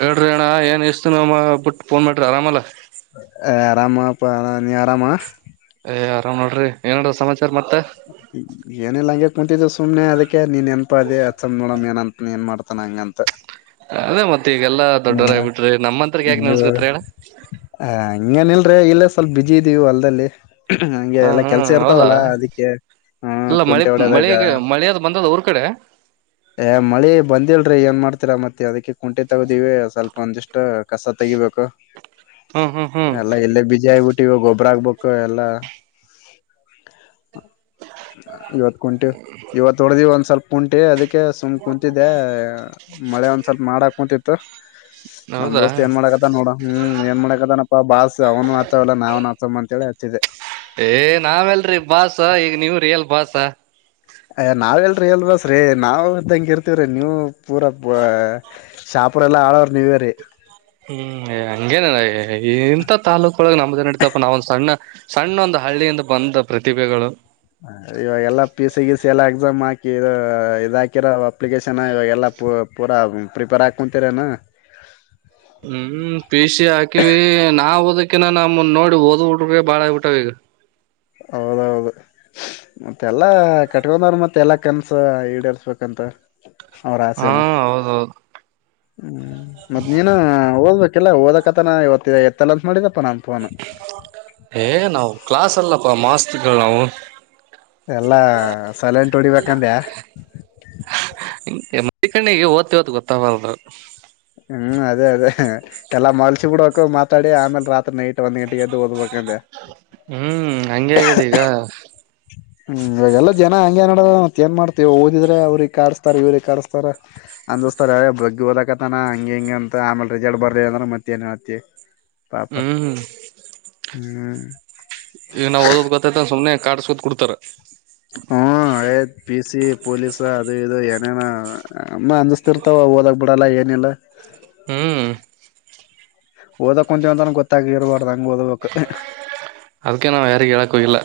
ಹೇಳ್ರಿ ಅಣ್ಣ ಏನ್ ಇಷ್ಟ ದಿನ ಮ್ಮ ಬಿಟ್ಟ ಫೋನ್ ಮಾಡ್ರಿ ಆರಾಮಲ್ಲ ಏ ಆರಾಮಾ ಪಾ ಅಣ್ಣಾ ನೀ ಆರಾಮ ಏ ಆರಾಮ್ ನೋಡ್ರಿ ಏನ್ ನಡ್ದದ ಸಮಾಚಾರ ಮತ್ತ ಏನಿಲ್ಲ ಹಂಗೆ ಕುಂತಿದ್ದೆ ಸುಮ್ನೆ ಅದಕ್ಕೆ ನೀನೆನ್ಪ ಆದೆ ಅಚ್ಚಂ ನೋಡಮ್ ಏನನ್ ಏನ್ ಮಾಡ್ತಾನ ಹಂಗಂತ ಅದೇ ಮತ್ತೆ ಈಗೆಲ್ಲಾ ಹ ದೊಡ್ಡವರ ಆಗ್ಬಿಟ್ರಿ ನಮ್ಮಂತರ್ಗ ಯಾಕೆ ನೀವು ನೆನ್ಸ್ಕತ್ರಿ ಅಣ್ಣ ಹ ಹಂಗನಲ್ ಅಂದ್ರೆ ಇಲ್ಲೇ ಸ್ವಲ್ಪ ಬಿಜಿ ಇದೀವು ಹೂಲ್ದಲ್ಲಿ ಹಂಗೆ ಹಾ ಎಲ್ಲಾ ಕೆಲ್ಸ ಹ್ಮ್ ಹೌದಾ ಇರ್ತಾವಲ್ಲಾ ಅದಿಕ್ಕೆ ಆ ಇಲ್ಲ ಮಳಿ ಕುಂಟೆ ಹೊಡದಾಗ ಮಳಿಗೆ ಮಳಿ ಅದ್ ಬಂದದ ಊರ್ ಕಡೆ ಏ ಮಳಿ ಬಂದಿಲ್ರಿ ಏನ್ ಮಾಡ್ತೀರಾ ಮತ್ತೆ ಅದಕ್ಕೆ ಕುಂಟಿ ತಗದಿವವಿ ಸ್ವಲ್ಪ ಒಂದಿಷ್ಟ ಕಸ ತಗ ಹ್ಮ್ ಹ್ಮ್ ಹ್ಮ್ ಅಲ್ಲ ಇಲ್ಲ ಬಿಜಯ ಆಬಟ್ಟ ಟ್ಟ ಗೊಬ್ಬರ ಆಗ್ಬೇಕು ಎಲ್ಲಾ ಇವತ್ ಕುಂಟಿವ ಇವತ್ತು ಹೊಡ್ದಿವವಿ ಒಂದ್ ಸ್ವಲ್ಪ ಕುಂಟಿ ಅದಿ ಕೆ ಸುಮ್ ಕುತಿದ್ದೆ ಮಳೆ ಒಂದ್ ಸ್ವಲ್ಪ ಮಾಡಾಕ್ ಕುತತ್ತು ನಮ್ ಹೌದಾ ದೋಸ್ತ್ ಏನ್ ಮಾಡಾಕತ್ತ ನೋಡ ಹ್ಮ್ ಏನ್ ಮಾಡಕದನಪ್ಪ ಬಾಸ್ ಅವನು ಆತ್ತತವಲ್ಲ ನಾವನ್ ಆತ ಅಂತ ಹೇಳಿ ಏ ನಾವ ಎಲ್ರೀ ಬಾಾಸ ಈಗ ನೀವ್ರೀ ಎಲ್ ಬಾಸ ಅಯ ನಾವ್ ಎಲ್ರರಿ ಎಲ್ಬಸ್ ನಾವವು ತಂಗ ಇರ್ತಿವ್ರೀ ನೀವು ಪೂರಾ ಶ ಅಪರ ಎಲ್ಲಾ ಆಲೋರ ನೀವೇರೆ ಹ್ಮ್ ಹಂಗೇನಲ್ಲ ಇಂಂತ ತಾಲೂಕೊಳಗೆ ನಮ್ದೇ ನಡತಪ್ಪ ನಾವೊಂದ ಸಣ್ಣ ಸಣ್ಣ ಒಂದ ಹಳ್ಳಿಯಿಂದ ಬಂದ ಪ್ರತಿಭೆಗಳು ಇವಾಗೆಲ್ಲಾ ಪಿ ಸಿ ಸಿ ಎಲ್ಲಾ ಎಕ್ಸಾಮ್ ಹಾಕಿ ಇದ ಹಾಕಿರೋ ಅಪ್ಲಿಕೇಶನ್ ಇವಾಗೆಲ್ಲಾ ಪೂರ ಪ್ರಿಪೇರ್ ಆ ಕುಂತರ ನ ಹ್ಮ್ ಪೀ ಸಿ ಹಾಕಿವಿ ನಾ ಓದಕಿನ ನಮ ನೋಡಿ ಓದ್ಡ್ರ ಬಾಳ ಆಗ್ಬಿಟ್ಟ ಈಗ ಹೌದೌದು ಮತ್ತೆಲ್ಲಾ ಕಟ್ಕೊಂಡವ್ರ ಮತ್ತೆ ಎಲ್ಲಾ ಕನ್ಸ ಈಡೇರ್ಸ್ಬೇಕಂತ ಅವ್ರ ಹಾ ಆಸೆನು ಹೌದೌದು ಹ್ಮ್ ಮತ್ ನೀನು ಓದ್ಬೇಕಲ್ಲಾ ಓದಕತನ ಇವತ್ತ ಎತ್ತಲ್ಲ ಅತ್ ಮಾಡಿದ ಏ ನಾವು ಕ್ಲಾಸ್ ಅಲ್ಲಪ್ಪ ಮಾಸ್ತಿಗಳು ನಾವು ಎಲ್ಲಾ ಸಲೆಂಟ್ ಹೊಡಿಬೇಕಂದ್ಯಾ ನಾವು ಡೀಸೆಂಟಾಗಿ ಓದ್ ಓದ್ ಗೊತ್ತಾವಲಧ್ ಹ್ಮ್ ಅದೇ ಅದೇ ಎಲ್ಲಾ ಮಲ್ಸಿ ಬಿೂಡಕ ಮಾತಾಡಿ ಆಮೇಲೆ ರಾತ್ರಿ ನೈಟ್ ಒನ್ ಗಂಟೆಗೆ ಎದು ಓದ್ಬೇಕು ಅಂದೆ ಹ್ಮ್ ಹಂಗೆ ಆಗ್ಯದ ಈಗ ಹ್ಮ್ ಇವಾಗೆಲ್ಲ ಜನ ಹಂಗಗೆನಡದ ಏನ್ ಮಾಡ್ತತಿವ ಓದಿದ್ರೆ ಅವ್ರಿಗೆ ಕಾರ್ಸ್ತ ಇವ್ರಿಗೆ ಕಾರ್ಸ್ತಾರ ನನ್ ದೋಸ್ತಾರ ಬಗ್ಗಿ ಓದು ತಾನ ಹಂಗ ಹಿಂಗ ಅಂತ ಆಮೇಲೆ ರಿಸಲ್ಟ್ ಬರ್ಲಿ ಅಂದ್ರೆ ಮತ್ತ ಹತ್ತತಿ ಹ್ಮ್ ಹ್ಮ ಹ್ಮ್ ಈಗ ನಾ ಓದೋದ ಗೊತ್ತತ ಸುಮ್ನೆ ಕಾಸ್ಕೊತ್ ಕು ಕೊಡ್ತಾರ ಹ್ಮ ಆಯ್ತ್ ಪಿ ಸಿ ಪೊಲೀಸ್ ಅದು ಇದು ಏನೇನ ಅಮ್ಮ ಅಂದಸ್ತಿರ್ತವ ಓದಾಗ ಬಿಡಲ್ಲ ಏನಿಲ್ಲ ಹ್ಮ್ ಓದಕ್ ಕುಂಂತ ಒಂತನ ಗೊತ್ತಾಗಿ ಇರ್ಬಾರ್ದಂಗ್ ಓದಬೇಕು ಅದಕ ನಾವ್ ಯಾರಿಗೆ ಹೇಳಕ್ಕ ಹೋಗಿಲ್ಲ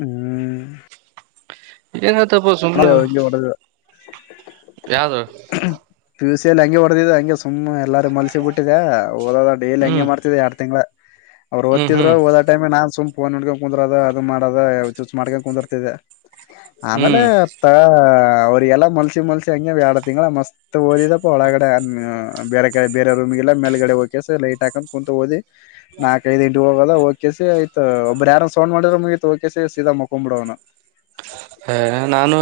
ಹ್ಮ್ ಎನ ಹೇಳ ತಿ ಇಂಗೆ ಹೊಡೆದಿದ್ದ ಯಾವ್ದು ಪ್ಯುಸಿಯಲ್ಲಿ ಹಂಗೆ ಹೊಡೆದಿದೆ ಹಂಗೆ ಸುಮನೆ ಎಲ್ಲು ಮಲ್ಸಿ ಬಿಟ್ಟಿದೆ ಓದ ಡೇಲಿ ಹಂಗೆ ಹ್ಮ್ ಮಾಡ್ತಿದೆ ಎರಡ್ ತಿಂಗ್ಳ ಅವ್ ಹ್ಮ್ ಓದ್ತಿದ್ರು ಹ್ಮ್ ಹಓದ ಟೈಮ್ ನಾನ್ ಸು ಫೋನ್ ನೋಡ್ಕೊಂಡ ಕುಂದರದ ಅದು ಮಾಡದ ಚೂಚ್ ಮಾಡ್ಕೊಂಡ ಕುಂದಿರ್ತಿದೆ ಮೇಲೆ ಹ್ಮ್ ತಾ ಅವ್ರಿಗೆಲ್ಲ ಮಲ್ಸಿ ಮಲ್ಸಿ ಹಂಗಗೆ ಎರಡು ತಿಂಗಗಳ ಮಸ್ತ್ ಓದಿದಪ್ಪ ಒಳಗಡೆ ಬೇರೆ ಕಡೆ ಬೇರೊಮ್ ಲ್ಲ ಮೇಲ್ಗಡೆ ಹೋಗಕೆ ಲೈಟ್ ಹಾಕೊಂಡ ಕ ಕುಂತ ಹದಿ ನಾಲ್ಕ್ ಐದು ಹಂಟ ಹೋಗದ ಕೆಸಿ ಆಯ್ತ್ ಒಬ್ಬ್ರ ಯಾರ ಸೌಂಡ್ ಮಾಡಿದ್ರ ಮುಗತ್ ಕಸಿ ಸೀದಾ ಮಕೊಂಡ್ ಬಿಡವ ನಾ ಹ ನಾನು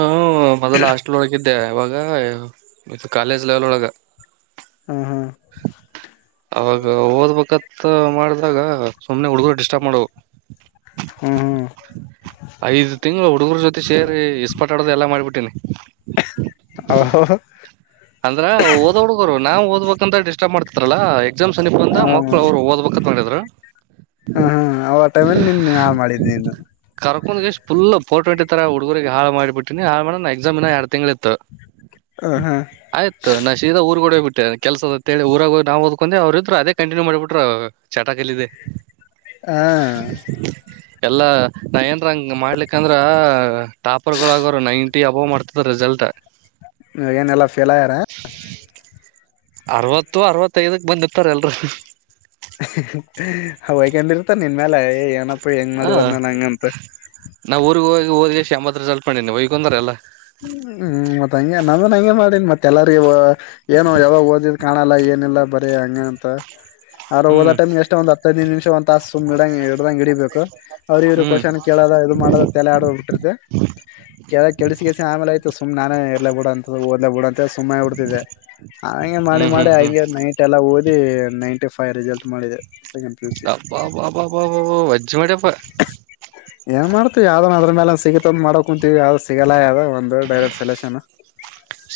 ಮೊದಲ ಅಷ್ಟಲ್ ಹಳಗಿದ್ದೆ ಇವಾಗ ಕಾಲೇಜ ಲೇವಲ್ ಒಳಗ ಹ್ಮ್ ಹ್ಮ್ ಅವಾಗ ಓದ್ಬೇಕತ್ತ ಮಾಡ್ದಾಗ ಸುಮ್ನೆ ಹುಡುಗರು ಡಿಸ್ಟರ್ಬ್ ಮಾಡವು ಹ್ಮ್ ಹ್ಮ್ ಐದ್ ತಿಂಗಳು ಹುಡುಗರ ಜೊತೆ ಸೇರಿ ಇಸ್ಪಾಟ್ ಆಡದು ಎಲ್ಲಾ ಮಾಡ್ಬಿಟ್ಟೇನಿ ಅವ್ ಅಂದ್ರ ಓದ್ ಹುಡ್ಗರು ನಾವ್ ಓದ್ಬೇಕಕ್ಂತ ಡಿಸ್ಟರ್ಬ್ ಮಾಡ್ತಿರಾರಲ್ಲಾ ಎಕ್ಸಾಮ್ನೀಪ ಹ ಬಂದ ಮಕ್ಳ ಅವ್ರು ಓದ್ಬೇಕುತ್ ಮಾಡಿದ್ರು ಹ ಹ್ಮ ಆ ಟೈಮಲ್ಲಿ ನಿನ್ ಆ ಮಾಡಿದಿ ನೀನು ಒಂದ್ಷ್ ಇಟ್ಟತಾರ ಹುಡುಗರಿಗೆಗ್ ಹಾ ಮಾಡಬ ಬಿಟ್ಟಿನಿ ಹಾಳ ಮಾಡ ನ ಎಕ್ಸಾಮ್ ಇನಾ ಎರಡ ತಿಂಗ್ಗಳ ಇತ್ತು ಹ ಹಾ ಆಯ್ತು ನಾ ಶೀದಾಊರಡೆ ಹೋಗ್ ಬಿಟ್ಟ ಕೆಲ್ಸದ ಊರ ನಾ ಓದಕೊಂಡೆ ಅವ್ರರು ಇದರು ಅದೇ ಕಂಟನ್ಯೂ ಮಾಡಬ ಬಿಟ್ಟ್ರ ಚಟ ಎಳಿದೆ ಹಾ ಎಲ್ಲಾ ನಾ ಏನ್ಂಗ ಮಾಡ್ಲಿಕ್ಕಂದ್ರ ಟಾಪರ್ ಗೋಳು ಆಗದು ನೈನ್ ಟಿ ಅಬವ್ ಮಾಡ್ತದ ರಿಜಲ್ಜಾ ಏನೆಲ್ಲಾ ಫೇಲ್ ಆಯ್ಯಾರ ಅರವತ್ತು ಅರವತ್ತೈದಕ್ ಬಂದಿರ್ತಾರೆ ಎಲ್ರು ಹಯ್ಕೊಂಡಿರ್ತ ನಿನ್ ಮೇಲೆ ಏನಪ್ಪ ಹೆಂಗ್ ಹಾ ಮಾಡಿವದ್ ನಾನ್ ಹಂಗಂತ ನಾವು ಊರ್ಗ ಹೋಗಿ ಹಓದ್ಗೆ ಶಂಬತ್ ರಿಸಲ್ಟ್ ಮಾಡಿನಿ ವೈಗಂದ್ರ ಎಲ್ಲಾ ನಂಗೆ ಮಾಡಿ ಮತ್ತೆ ಎಲ್ಲರಿಗ ಏನು ಯಾವಾಗ ಓದಿದ ಕಾಣಲ್ಲ ಏನಲ್ಲ ಬರಿ ಹಂಗ ಅಂತ ಅವ್ರ ಹೋದ ಹ್ಮ್ ಟೈಮ್ ಎಷ್ಟ ಒಂದ ಹದೈದು ನಿಮಷ ಒ ತಾಸ ಸುಡಂಗ ಹಡಂಗ ಹಡಿಬೇಕು ಅವ್ರ ಇವ್ ಹ್ಮ್ ಕ್ವಷನ್ ಕೇಳ ಇದು ಮಾಡ ತಲೆ ಆಡ್ ಬಿಟ್ಟಿರ್ತ್ತ ಕೆ ಕೆಸಿಗೆ ಆಯತು ನಾನ ಇರಲಿ ಬಿಡಂತ ದೇ ಬಿಡ ಸುಮ್ಮನೆ ಉಡ್ತಿದೆ ಹಾಗೆ ಮಾಡಿ ಹ್ಮ್ ಹ್ಮ್ ಮಾಡಿ ಹ್ಮ್ ಹಾಗ ನೈಟ್ ಎಲ್ಲಾ ಓದಿ ನೈಂಟಿ ಫ ಫೈ ರಿಸಲ್ಟ್ ಮಾಡಿದೆ ಸೆಕೆಂಡ್ ಪಿ ಯು ಸಿ ಅಬ್ಬಬ್ಬಬಬ ಅಜ್ಜು ಮಾಡಪ್ಪ ಯಾವ್ದೋ ಅದ್ರ ಮೇಲೆ ಸಿತ ಅ ಮಾಡಕ ಕುಂತೀ ಯಾವ್ ಸಿಗಲ್ಲ ಯಾವ್ದದು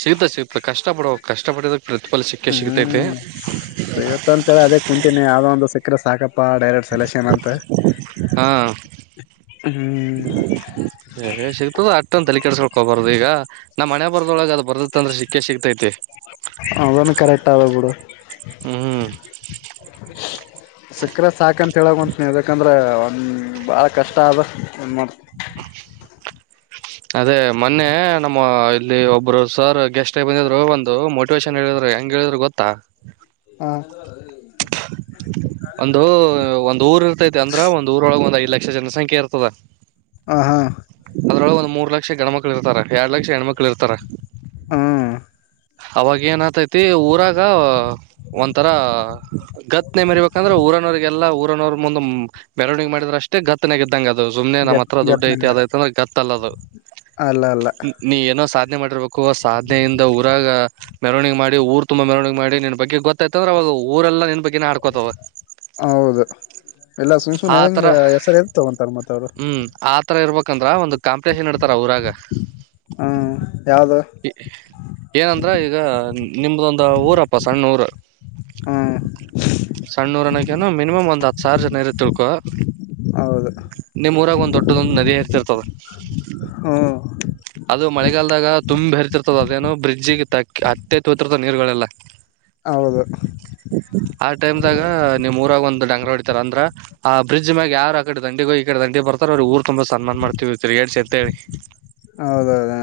ಸಿಗ್ತ ಸಿಗ್ತ ಕಷ್ಟ ಪಡುವ ಕಷ್ಟ ಪಡದಕ್ ಹ್ಮ್ ಹ್ಮ್ ಸ ಇತ್ತ ಅಂತೇಳಿ ಅದೇ ಕುಂತೀನನೆ ಯಾವ್ದೋ ಒಂದು ಸಕ್ಕರೆ ಸಾಕಪ್ಪ ಪ್ಪಾ ಡೈರೆಟ್ ಸೆಲೆಕ್ಷನ್ ಅಂತ ಹಾ ಹ್ಮ್ ಹಗೋಬಾರದು ಈಗ ನಾ್ ಮನೆ ಬದೊಳಗೆ ಅದು ಬರ್ದತ್ತ ಅಂದ್ರ ಸಿಕ್ಕೆ ಸಿಕ್ತೈತಿ ಅದನ್ನು ಕರೆಕ್ಟ್ ಆ ಬಿಡು ಹ್ಮ್ ಸಕ್ಕ್ರ ಸಾಕಂತ ಹೇಳಂತ ಯದಾಕಂದ್ರೆ ಒನ್ ಬಾಳ ಕಷ್ಟ ಆದ ಏನ್ ಮಾಡ್ತ ಅದೇ ಮೊನ್ನೆ ನಮ್ಮ ಇಲ್ಲಿ ಒಬ್ರು ಸರ್ ಗೆಸ್ಟ್ಬಂದಿದ್ರು ಒಂದು ಮೋಟಿವೇಶನ್ ಹೇಳಿದ್ರು ಹೆಂಗ್ ಹೇಳಿದ್ರೆ ಗೊತ್ತಾ ಹಾ ಒಂದು ಒಂದ್ ಊರ್ ಇರ್ತೈತಿ ಅಂದ್ರ ಒಂದ್ ಊರೊಳಗೆ ಒಂದ್ ಐ ಲಕ್ಷ ಜನಸಂಖ್ಯೆ ಇರ್ತದ ಹ ಹಾ ಅದ್ರೊಳಗೆ ಒಂದ್ ಮೂರ್ ಲಕ್ಷ ಗಣ್ಮಕ್ಳು ಇರ್ತಾರೆ ಎರಡ್ ಲಕ್ಷ ಹೆಣ್ಮಕ್ಳು ಇರ್ತಾರ ಹ್ಮ್ ಅವಾಗ ಏನ ತಿ ಊರಾಗ ಒಂಥರ ಗದನೆ ಮರಿಬೇಕಂದ್ರೆ ಊರನವರಿಗೆಲ್ಲಾ ಊ [unintelligible] ಬೆರವಣಿಗೆ ಮಾಡಿದ್ರೆ ಅಷ್ಟೇ ಗತ್ತನಾಗ ಇದ್ದಂಗಗೆ ಅದು ಸುಮನೆ ನಮ್ಮ್ ಗತ್ ಹತ್ರ ದುಡ್ಡ ಗತ್ ಐತಿ ನಂಗ ಅದ ಐಂದ್ರೆ ಗತ್ತಲ್ಲ ಅದು ಅಲ್ಲ ಅಲ್ಲ ನೀ ಏನೋ ಸಾಧನೆ ಮಾಡಿರ್ಬೇಕು ಸಾಧನೆಯಿಂದ ಮರವಿಗೆ ಮಾಡಿ ಊರ್ ತುಂಬಾ ಮೆರಣವನಿಗಿ ಮಾಡಿ ನಿನ್ ಬಗ್ಗೆ ಗೊತ್ತ್ತಂದ್ರ ಅವಾಗ ಊರೆಲ್ಲ ನನ್ ಬಗ್ಗೆ ಹಡ್ಕೊತವ ಹೌದು ಎಲ್ಲಾ ಸುಮ್ ಸುನ್ ಆ ತರ ಇದದಂಗ ಹೆಸರು ಇದತಗೊಂತಾರ ಮತ್ತ ಅವ್ರು ಯಾಕಂದ್ರ ಒಂದು ಕಾಂಪಿಟಷನ್ ಇಡ್ತಾರ ಅವ್ರಾಗ ಹ್ಮ್ ಯಾವುದು ಏನಂದ್ರ ಈಗ ನಿಮ್ದೊಂದ ಊರಪ್ಪ ಸಣ್ಣ ಊರ್ ಹೂ ಸಣ್ಣೂರನಕ್ಕ ಏನ್ ಮಿನಿಮಮ್ ಒಂದ್ ಹತ್ ಸಾವಿರ ಜನ ಇತ್ತ ಅನ್ಕೊ ಹೌದು ನಿಮ್ಮೂರಾಗ ಒಂದ್ ದೊಡ್ಡದೊಂದು ನದಿ ಹರಿಯುತ್ತದ ಹ್ಮ್ ಅದು ಮಳೆಗಾಲದಾಗ ತುಂಬಿ ಹರಿತಿರತ್ತದ ಅದೇನು ಬ್ರಿಜ್ ಜೀಗಿತ್ತ ಅತ್ಯತ್ತ್ರದ ನೀರುಗಳೆಲ್ಲ ಹೌದು ಆ ಟೈಮ್ ದಾಗ ನೀಮ್ ಊರಾಗ ಒಂದು ಡಂಗರ ಹೊಡಿತಾರ ಅಂದ್ರ ಆ ಬ್ರಿಡ್ಜ್ ಮ್ಯಾಗ ಯಾರ ಆ ಕಡೆ ದಂಡಿಗೋಗಿ ಈ ಕಡೆ ದಂಡಿ ಬರ್ತಾರ ಆ ಊರ್ ತುಂಬಾ ಸನ್ಮಾನ ಮಾಡತಿವಿ ತಿರುಗಾಡ್ಸಿ ಅಂತ ಹೇಳಿ ಹೌದೌದ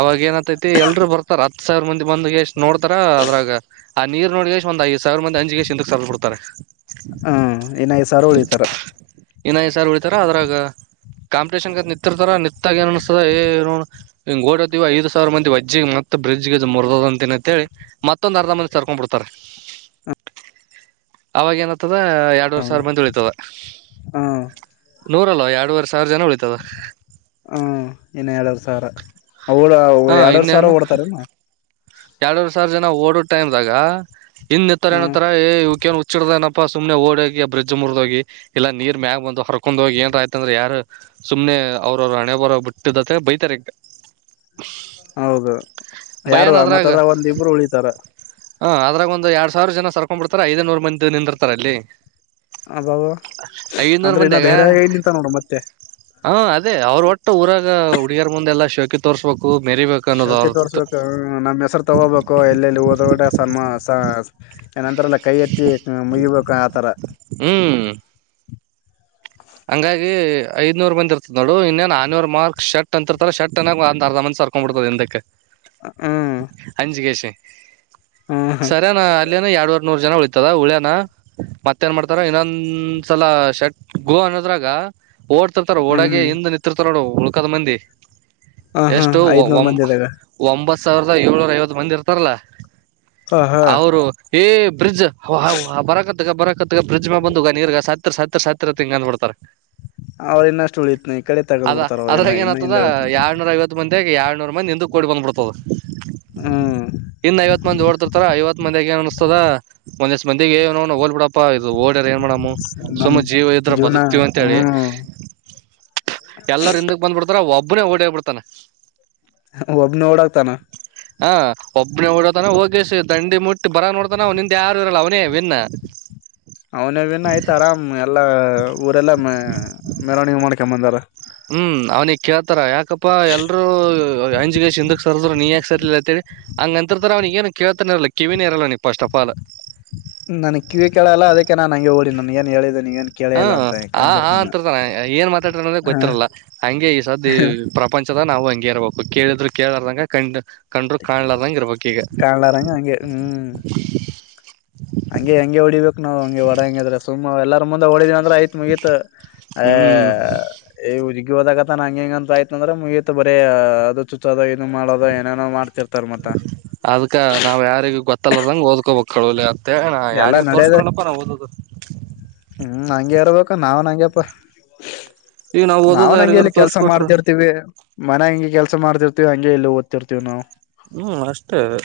ಅವಾಗ ಏನತೈತಿ ಎಲ್ರು ಬರ್ತಾರ ಹತ್ತು ಸಾವಿರ ಮಂದ ಬಂದ್ ಎಷ್ಟು ನೋಡ್ತಾರ ಅದ್ರಾಗ ಆ ನೀರ್ ನೋಡಗೆ ಅಷ್ಟು ಒಂದ ಐದು ಸಾವಿರ ಮಂದಿ ಅಂಜಿಗೆ ಕೆಸಿ ಇಂದು ಸರದ ಬಿಡ್ತಾರೆ ಹಾ ಇನ್ ಐದ್ ಸಾವಿರ ಉಳಿತಾರ ಇನ್ಐದ್ ಸಾವಿರ್ ಉಳಿತಾರ ಅದ್ರಾಗ ಕಾಂಪಿಟಷನ್ಗೆ ನಿರ್ತಾರ ನಿಂತ್ತಾಗ ಏನ್ ಅನಸತ್ ದ ಏ [unintelligible] ಓಡತ್ತೀವ ಐದು ಸಾವಿರ ಮಂದಿ ವಜ್ಜಿಗೆ ಮತ್ತತ್ ಬ್ರಿಜ್ ಗೆ ಮುರದದಂತಿನಿಂತ ಹೇಳಿ ಮತ್ತೊಂದ್ ಅರ್ಧ ಮಂದಿ ಸರ್ಕೊಂಡ್ ಬಿಡ್ತಾರ ಅವಾಗೇಏನ ಆತ್ತದ ಎರಡುವರೆ ಹ್ಮ್ ಸಾವಿರ ಮಂದಿ ಉಳಿತದ ನೂರಲ್ವಾ ಎರಡುವರೆ ಸಾವಿರ ಜನ ಉಳಿತದ ಹ್ಮ ಇನ್ನ ಎರಡುವರಿ ಸಾವಿರಾ ಅವ ಎರಡ್ರವರಿ ಸಾವಿರ ಓಡ್ತಾರೆನ್ ಎರಡರ್ ಸಾವಿರ ಜನ ಓಡೋ ಟೈಮದಾಗ ಹಿಂದ ನಿತ್ತಾವರ ಎನ ಹ್ಮ್ ಅಂತ್ತಾರ್ ಹುಚ್ಚಹಿಡದನಪ್ಪ ಸುಮನೆ ಓಡ ಹೋಗಿ ಬ್ರಿಜ್ ಮುರಿದ ಹೋಗಿ ಇಲ್ಲ ನೀರ್ ಮ್ಯಾಗ ಬಂದ್ ಹರರ್ಕೊಂಡ್ ಹೋಗಿ ಏಂತ ಆಯ್ತ ಅಂದ್ರ ಯಾರ ಸುಮ್ನೆ ಅವ್ರವರು ಹಣೆ ಬರ ಬಿಟ್ಟದತ್ತ ಬೈತಾರೆ ಈಗ ಹ ಹೌದು ಯಾರು ಭಯನ್ ಅದ್ರಾಗ ಮತ್ತ ಒಂದಿಬ್ರು ಉಳಿತಾರ ಹ ಅದರಾಗ ಒಂದು ಎರಡ್ ಸಾವಿರ ಜನ ಸರ್ಕೊಂಡ್ ಬಿಡ್ತಾರೆ ಐದನೂರು ಮಂದಿ ನಿಂದಿರ್ತಾರ ಅಲ್ಲಿ ಆಬಬ ಐದನೂರ್ ಅಂದ್ರೆ ಇನ್ನ ಧೈರ್ಯಾಗ ನಿಂತಾರ್ ನೋಡ ಮತ್ತೆ ಹಾ ಅದೇ ಅವ್ರು ಒಟ್ಟ ಊರಾಗ ಹುಡುಗಿಯರ ಮುಂದಎಲ್ಲಾ ಶೋಕಿ ತೋರ್ಸ್ಬೇಕು ಕೂ ಮೆರಿಬೇಕನ್ನೋದು ಅವರದೀತ್ತು ನಮ್ಮ ಹೆಸ್ರು ತಗೋಬೇಕು ಎಲ್ಲೆಲ್ಲಿ ಹೋದ ಕಡೆ ಸನ್ಮಾ ಸ ಏನಂತ ಎಲ್ಲ ಕೈ ಎತ್ತಿ ಮುಗಿಬೇಕ ಆತರಾ ಹ್ಮ್ ಹಂಗಾಗಿ ಐದನೂರ್ ಮಂದಿ ಇರ್ತತ್ ನೋಡು ಇನ್ನೇನ್ ಆನ ಇವರ್ ಮಾರ್ಕ್ ಶರ್ಟ್ ಅಂತಿರ್ತಾರ ಶರ್ಟ್ ಅನಗ್ ಅರ್ಧ ಮಂದಿ ಸರಕೊಂಡ ಬಿಡ್ತರ್ ಹಿಂದಕ್ ಹ್ಮ್ ಅಂಜಿ ಕೆಸಿ ಹ್ಮ್ ಹ್ಮ್ ಸರಿನಾ ಅಲ್ಲಿೇನ ಎರಡೂವರಿ ನೂರು ಜನ ಉಳಿತ್ ತದ ಉಳ್ಯನ ಮತ್ತೇನ್ ಮಾಡ್ತಾರ ಇನ್ನೊಂದ್ಸಲ ಶಟ್ ಗೋ ಅನ್ನೋದ್ರಾಗ ಓಡ್ತಿರ್ತಾರ ಓಡಗೆ ಹ್ಮ್ ಹಿಂದ್ ನಿಂತಿರ್ತಾರ ನೋಡ ಉಳ್ಕದ ಮಂದಿ ಹ ಹಾ ಎಷ್ಟು ಒ ಐದ್ನೂರ್ ಮಂದಿದಾಗ ಒಂಬತ್ತು ಸಾವಿರದ ಏಳ್ನೂರ ಐವತ್ತು ಮಂದಿ ಇರ್ತಾರಲ್ಲ ಹ ಹಾ ಅವರು ಏ ಬ್ರಿಜ್ ವಾ ವಾ ಬರಕತ್ತಗ ಬರಕತ್ತ ಬ್ರಿಜ್ ಮ್ಯಾಗ ಬಂದದ ನೀರ್ ಸತ್ರ ಸತ್ರ ಹಿಂಗ ಅಂದ್ ಬಿಡ್ತಾರ ಅವ್ರ ಇನ್ನಷ್ಟು ಉಳಿತನ ಈ ಕಡೆ ತಗದ್ ಅದ ಬಿಡ್ತಾರ ಅವ್ರ ಇನ್ನ ಅದ್ರಾಗ ಏನ ಇನ್ನ ಆ್ತದ ಹಿಂದ ಹೇಳಕಂತ ಎರ್ನೂರ ಐವತ್ತು ಮಂದಿ ಹಗ ಎರಡ್ನೂರ ಮಂದಿ ಹಿಂದ ಕೊಡಿ ಬಂದ್ ಬಿಡ್ತದ ಹ್ಮ್ ಇನ್ನ ಐವತ್ ಮಂದಿ ಓಡ್ತಿರ್ತಾರ ಐವತ್ ಮಂದಿ ಏನ್ ಅನ್ಸ ದ ಒಂದ್ ಇಸ್ ಮಂದಿಗೆ ಏ ನೋ ಹೋಗಿಲ್ಲ ಬಿಡಪ್ಪಾ ಇದು ಓಡ್ಯಾರ ಏನ್ ಮಾಡಂ ನಮ್ ಸುಮ ಜೀವ ಇದ್ರ ಜೀವನ ಬದುಕ್ತಿವಿ ಅಂತೇಳಿ ಹ್ಮ್ ಎಲ್ಲರ ಹಿಂದಕ್ ಬಂದ್ಬಿಡ್ತಾರ ಒಬ ಒಬ್ಬನ ಓಡಿ ಹೋಗಿ ಬಿಡುತ್ತಾನ ಒಬ್ಬ ನ ಓಡಿಹೋಗತಾನ ಹ ಒಬ್ಬನಿ ಓಡ ಹೋಗ ಲಿತಾನ ಹೋಗಿ ದಂಡಿ ಮುಟ್ಟಿ ಬರಾಗ ನೋಡತಾನ ಹಿಂದ್ ಯಾರ ಅವನೇ ವಿನ್ನ ಅವನಿನ ಆಯ್ತ ಆರಾಮ್ ಎಲ್ಲಾ ಊರೆಲ್ಲ ಮ ಮೆರವಣಿಗೆ ಮಾಡ್ಕೊಂಬಂದಾರ. ಹ್ಮ್ ಅವ್ನಿಗ್ ಕೇಳ್ತಾರ ಯಾಕಪ್ಪಾ ಎಲ್ರು ಅಂಜಗೇಶ್ ಹಿಂದಕ್ ಸರ್ದ್ರು ನೀ ಯಾಕ ಸರ [unintelligible] ಅಂಗ ಅಂತತರ ಅವ ಏ ಕಿವರಲ್ಲ ಕಿವಿನೇ ಇರಲ್ಲಫಸ್ಟ್ ಆಫ್ ಆಲ್ ನನ್ ಕಿವಿ ಕೇಳಲ್ಲ ಅದಕ್ಕೆ ನಾನನ್ ಹಂಗೆ ಹೋಗಿ ನನ್ ಏನ್ ಹೇಳಿದನಿ ಹ್ಮ ಆ ಹಾ ಅಂತರ್ತಾನ ಏನ್ ಮಾತಾಟಾರ ಅ ಹ ಗೊತ್ತಿರಲ್ಲ ಹಂಗೆ ಈ ಸ್ದು ಈ ಪ್ರಪಂಚ ನಾವು ಹಂಗೆ ಇರ್ಬೇಕು ಕೇಳಿದ್ರು ಕೇಳಾರದಂಗ ಕಂಡ್ ಕಂಡರು ಕಾಣ್ಲದಂಗ ಇರ್ಬೇಕಕ್ ಈಗ ಕಾಣ್ಲಾರಂಗ ಹಂಗೆ ಹ್ಮ್ ಹಂಗೆ ಹೆಂಗೆ ಹೊಳಿಬೇಕು ನಾವ್ ಹಂಗೆ ಒಡಾಂಗಿದ್ರೆ ಸು ಎಲ್ಲರ ಮುಂದೆ ಹೊಳಿದ ಹ್ಮ್ [unintelligible] ಹೋದಾಗತ ನಂ ಹ ಹೆಂಗ ಅಂತಯ್ತ ಅಂದ್ರೆ ಮುಗಿಯತ್ ಬರ ಅದು ಚುಚ್ಚ ಮಾಡೋದ ಏನೇನೋ ಮಾಡ್ತಿರ್ತಾರ ಮತ್ತ ಮತ್ತಲ್ಲರದಂಗಗೆ ಓದ್ಕೋಬೇಕಕ್ ಕೇಳ ಅತ್ತೆ ಎಲ್ಲಾ ಯಾರಿಗೆ ನಡ್ಯದ ತೋರ್ಸ್ಕೊಲ್ಲಪ್ಪ ನಾ ಓದೋದು ಹ್ಮ್ ಹಂಗೆರ್ಬೇಕ ನಾವನ್ಂಗಪ್ಪ ಈಗ ನಾವ್ ಓದೋದು ಯಾರಿಗಾರ ನಂಗಗೆಲ್ಲಿ ಕೆಲ್ಸ ತೋರ್ಸ್ಕೊಟ್ರು ಮಾಡ್ತಿರ್ತಿವಿ ಮನ್ ಹಂಗೆ ಕೆಲ್ಸ ಮಾಡ್ತಿರ್ತಿವಿ ಹಂ ಎಲ್ಲ ಓದ್ತಿರ್ತೀವಿ ನಾವು ಹ್ಮ್ ಮಾಷ್ಟಟರ್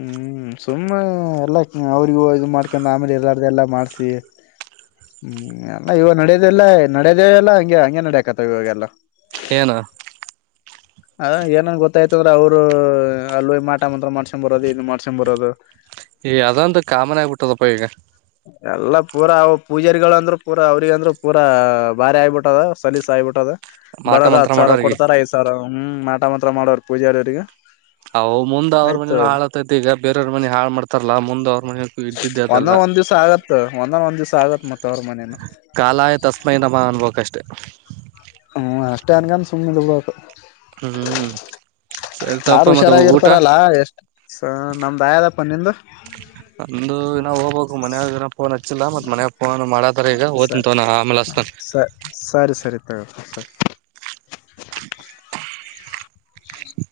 ಹ್ಮ್ ಸುಮ್ಮನೆ ಎಲ್ಲ ಅವ್ರಿಗೂ ಇದು ಮಾಡ್ಕಂಡ ಆಮೇಲೆ ಎಲ್ಲಾರ್ದ ಎಲ್ಲಾ ಮಾಡ್ಸಿ ಹ್ಮ್ ಎಲ್ಲ ಇವಾಗ ನಡದೆಲ್ಲ ನಡದೆೇ ಎಲ್ಲ ಹಂಗೆ ಹಂಗೆ ನಡಕತ ಇವಾಗೆಲ್ಲ ಏನು ಅ ಏನನ್ ಗೊತ್ತಾಯ್ತ ಅಂದ್ರ ಅವರು ಅಲ್ಲ ಮಾಟ ಮಾತ್ರ ಮಾಡ್ಸೊಂಡ್ ಬರೋದು ಇ ಮಾಡ್ಸಕೊಂಡ್ ಬರೋದು ಈ ಅದಂತ ಕಾಮನ್ ಆಗ್ಬಿಟ್ಟದಪ್ಪ ಈಗ ಎಲ್ಲಾ ಪೂರಾವು ಪೂಜಾರಿಗಳು ಅಂದ್ರೂ ಪೂರಾ ಅವ್ರಗ ಅಂದ್ರು ಪೂರ ಭಾರಿ ಆಗಿಬಿಟ್ಟದ ಸಲೀಸ ಆಗಬಿಟ್ಟದ ಮಾಟ ಬರೋದ ಮಂತ್ರ ಹತ್ ಸಾವರ ಮಾಡೋರಿಗೆ ಕೊಡ್ತಾರ ಐದ್ ಸಾವಿರ ಹ್ಮ್ ಮಾಟ ಮಾತ್ರ ಮಾಡೋರು ಪೂಜಾರ ಅವ್ರಿಗೆ ಅ ಮುಂದ್ ಅವ್ರ ಮನನು ಹಾಳತ್ತತೈದ ಈಗ ಬೇರವ್ರ ಮನೆ ಹಾಳ ಮಾಡ್ತಾರಲ್ಲಾ ಮುಂದ್ ಅವ್ರ ಮನೂ ಇದ್ದಿದ್ದೆ ಅದೆಲ್ಲ ಒಂದ ದಿವ್ಸ ಆಗುತ್ತೆ ಒಂದ ಒಂದ ಕಾಲಾಯ ತಸ್ಮೈ ನಮ್ಮ ಅನುಭವ ಕಷ್ಟೆ ಹ್ಮ್ ಅಷ್ಟೇ ಅನ್ಕನ್ ಸುಮ್ಮ್ನೆ ಇದ್ ಬಿಡಬೇಕು ಹ್ಮ್ ಹ್ಮ ಹ್ಮ ಯಾರು ಹುಷಾರಾಗಿರ್ತಾರಲ್ಲಾ ಎಷ್ಟು ನಮ್ದಾಯದಪ್ಪ ನಿಂದು ನಂದು ನಾವ ಹೋಗ್ಬೇಕು ಮನ್ ಫೋನ್ ಹಚ್ಚಿಲ್ಲ ಮತ್ ಮನಯ ಫೋನ್ ಮಾಡತಾರ ಈಗ ಸರಿ ಓ್ತವ ನ ಆಮೇಲೆತನ್ ಸ ಸರಿ ಸರಿ ತಗೋ ಸರಿ [unintelligible] ಹ